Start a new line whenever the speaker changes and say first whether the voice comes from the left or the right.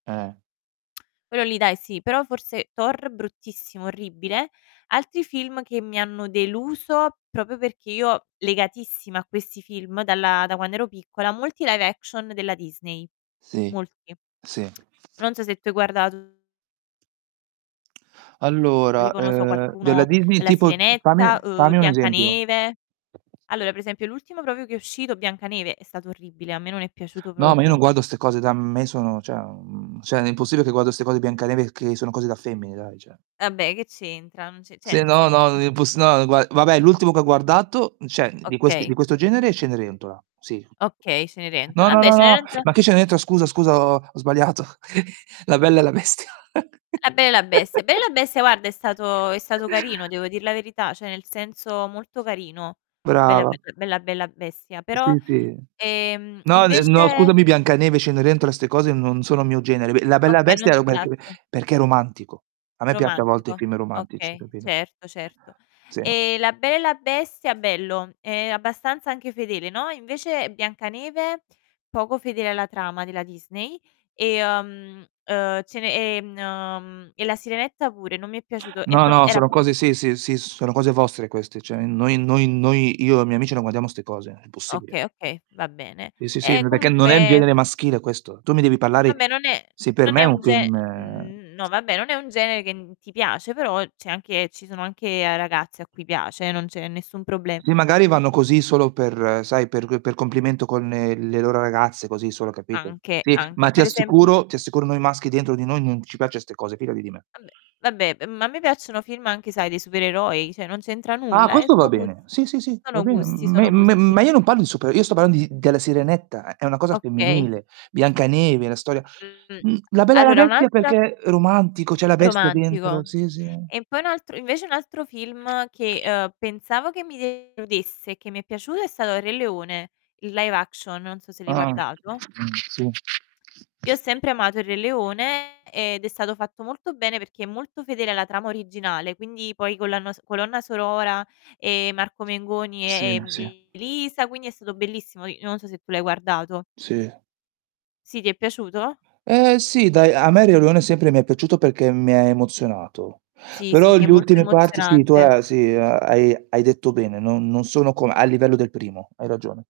right: Eh.
left: Quello lì dai sì, però forse Thor bruttissimo, orribile. Altri film che mi hanno deluso, proprio perché io legatissima a questi film dalla da quando ero piccola, molti live action della Disney,
right: Sì,
left: molti.
right: sì.
left: Non so se tu hai guardato
right: Allora,
left: Tipo non lo so
right: ehm, della
left: qualcuno
right: Disney
left: La
right: tipo t
left: Sirenetta,
right: fammi
left: uhm,
right: fammi un esempio.
left: Biancaneve. Allora per esempio l'ultimo proprio che è uscito, Biancaneve, è stato orribile, a me non è piaciuto
right: No, ma io non
left: proprio.
right: guardo 'ste cose da m ma io sono cioè, mhmm, cioè non è impossibile che guardo 'ste cose Biancaneve che sono cose da femmine, dai cioè.
left: Vabbè che c'entra? Non ce cioè,
right: Sì,
left: nel
right: no,
left: sen
right: no, imposs no, gua vabbè l'ultimo che ho guardato, cioè di quest di
left: Okay.
right: questo genere è Cenerentola, sì.
left: Okay,
right: No,
left: Cenerentola
right: no,
left: vabbè,
right: no, no.
left: Cenerentola
right: Ma che Cenerentola, scusa, scusa, ho ho sbagliato. La Bella e la Bestia.
left: La Bella e la Bestia. Bella e la Bestia guarda è stato è stato carino, devo dir la verità, cioè nel senso molto carino. Bella bl
right: Brava.
left: bella bella bestia, però,
right: Sì, sì.
left: ehm,
right: No, ehm, no
left: invece
right: scusami, Biancaneve, Cenerentola, 'ste cose non sono mio genere. B La Bella e la
left: Okay, non
right: Bestia
left: ti
right: [unintelligible]
left: piaccio
right: perché è romantico. A me piaccio a volte i
left: Romantico.
right: film romantici,
left: Okay,
right: capito?
left: certo, certo.
right: Sì.
left: Ehm, La Bella e la Bestia bello, ehm, abbastanza anche fedele, no, invece Biancaneve, poco fedele alla trama della Disney, ehm, ehm, Cene ehm, e La Sirenetta pure, non mi è piaciuto è
right: No,
left: prop
right: no,
left: era
right: sono
left: prop
right: cose sì, sì, sì, sono cose vostre queste. Cioè noi noi noi io e i miei amici non guardiamo 'ste cose, è impossibile.
left: Okay, okay, va bene.
right: Sì, sì, sì,
left: Ehm,
right: ma perché non è il
left: comunque
right: genere maschile questo. Tu mi devi parlare
left: Vabbè non è
right: sì, per
left: non
right: me
left: è
right: è
left: un
right: un
left: ge
right: film, ehm
left: no, vabbè, non è un genere che, mhmm, ti piace, però c'è anche ci sono anche, ehm, ragazze a cui piace eh, non c'è nessun proble
right: Sì, magari vanno così solo per sai, per per complimento con, ehm, le loro ragazze, così solo, capito,
left: Anche,
right: sì,
left: anche.
right: ma ti
left: Per esempio
right: assicuro ti assicuro noi maschi dentro di noi non ci piace 'ste cose, fidati di me.
left: Vabbè, vabbè, ehm, ma a me piacciono film anche sai dei supereroi, cioè non c'entra
right: Ah,
left: nulla, eh
right: questo va
left: sono gus
right: bene. Sì, sì, sì, va
left: sono
right: ben
left: gusti,
right: m me
left: sono
right: me
left: gusti.
right: ma io non parlo di super io sto parlando di della Sirenetta eh, è una cosa
left: Okay.
right: femminile. Biancaneve, la storia
left: Mhmm,
right: mhmm, La Bella e la
left: allora un
right: Bestia
left: altra
right: perché romantico, c'è la bestia
left: Romantico.
right: dentro sì, sì.
left: E poi un altro invece un altro film che, ehm, pensavo che mi deludesse e che mi è piaciuto è stato Il Re Leone, il live action, non so se l'hai
right: Ah-ah,
left: guardato.
right: mh, sì.
left: Io ho sempre amato Il Re Leone ed è stato fatto molto bene, perché è molto fedele alla trama originale, quindi poi con la nos colonna sonora, ehm, Marco Mengoni
right: Sì,
left: e, ehm,
right: sì.
left: Elisa, quindi è stato bellissimo. I non so se tu l'hai guardato.
right: Sì.
left: Sì, ti è piaciuto?
right: Ehm, sì dai, a me Il Re Leone sempre mi è piaciuto perché mi ha emozionato.
left: Sì, sì,
right: Però
left: sì, è
right: gli
left: molto
right: ultime parti sì, tu
left: emozionante.
right: ha sì a hai hai detto bene, non non sono come a livello del primo, hai ragione.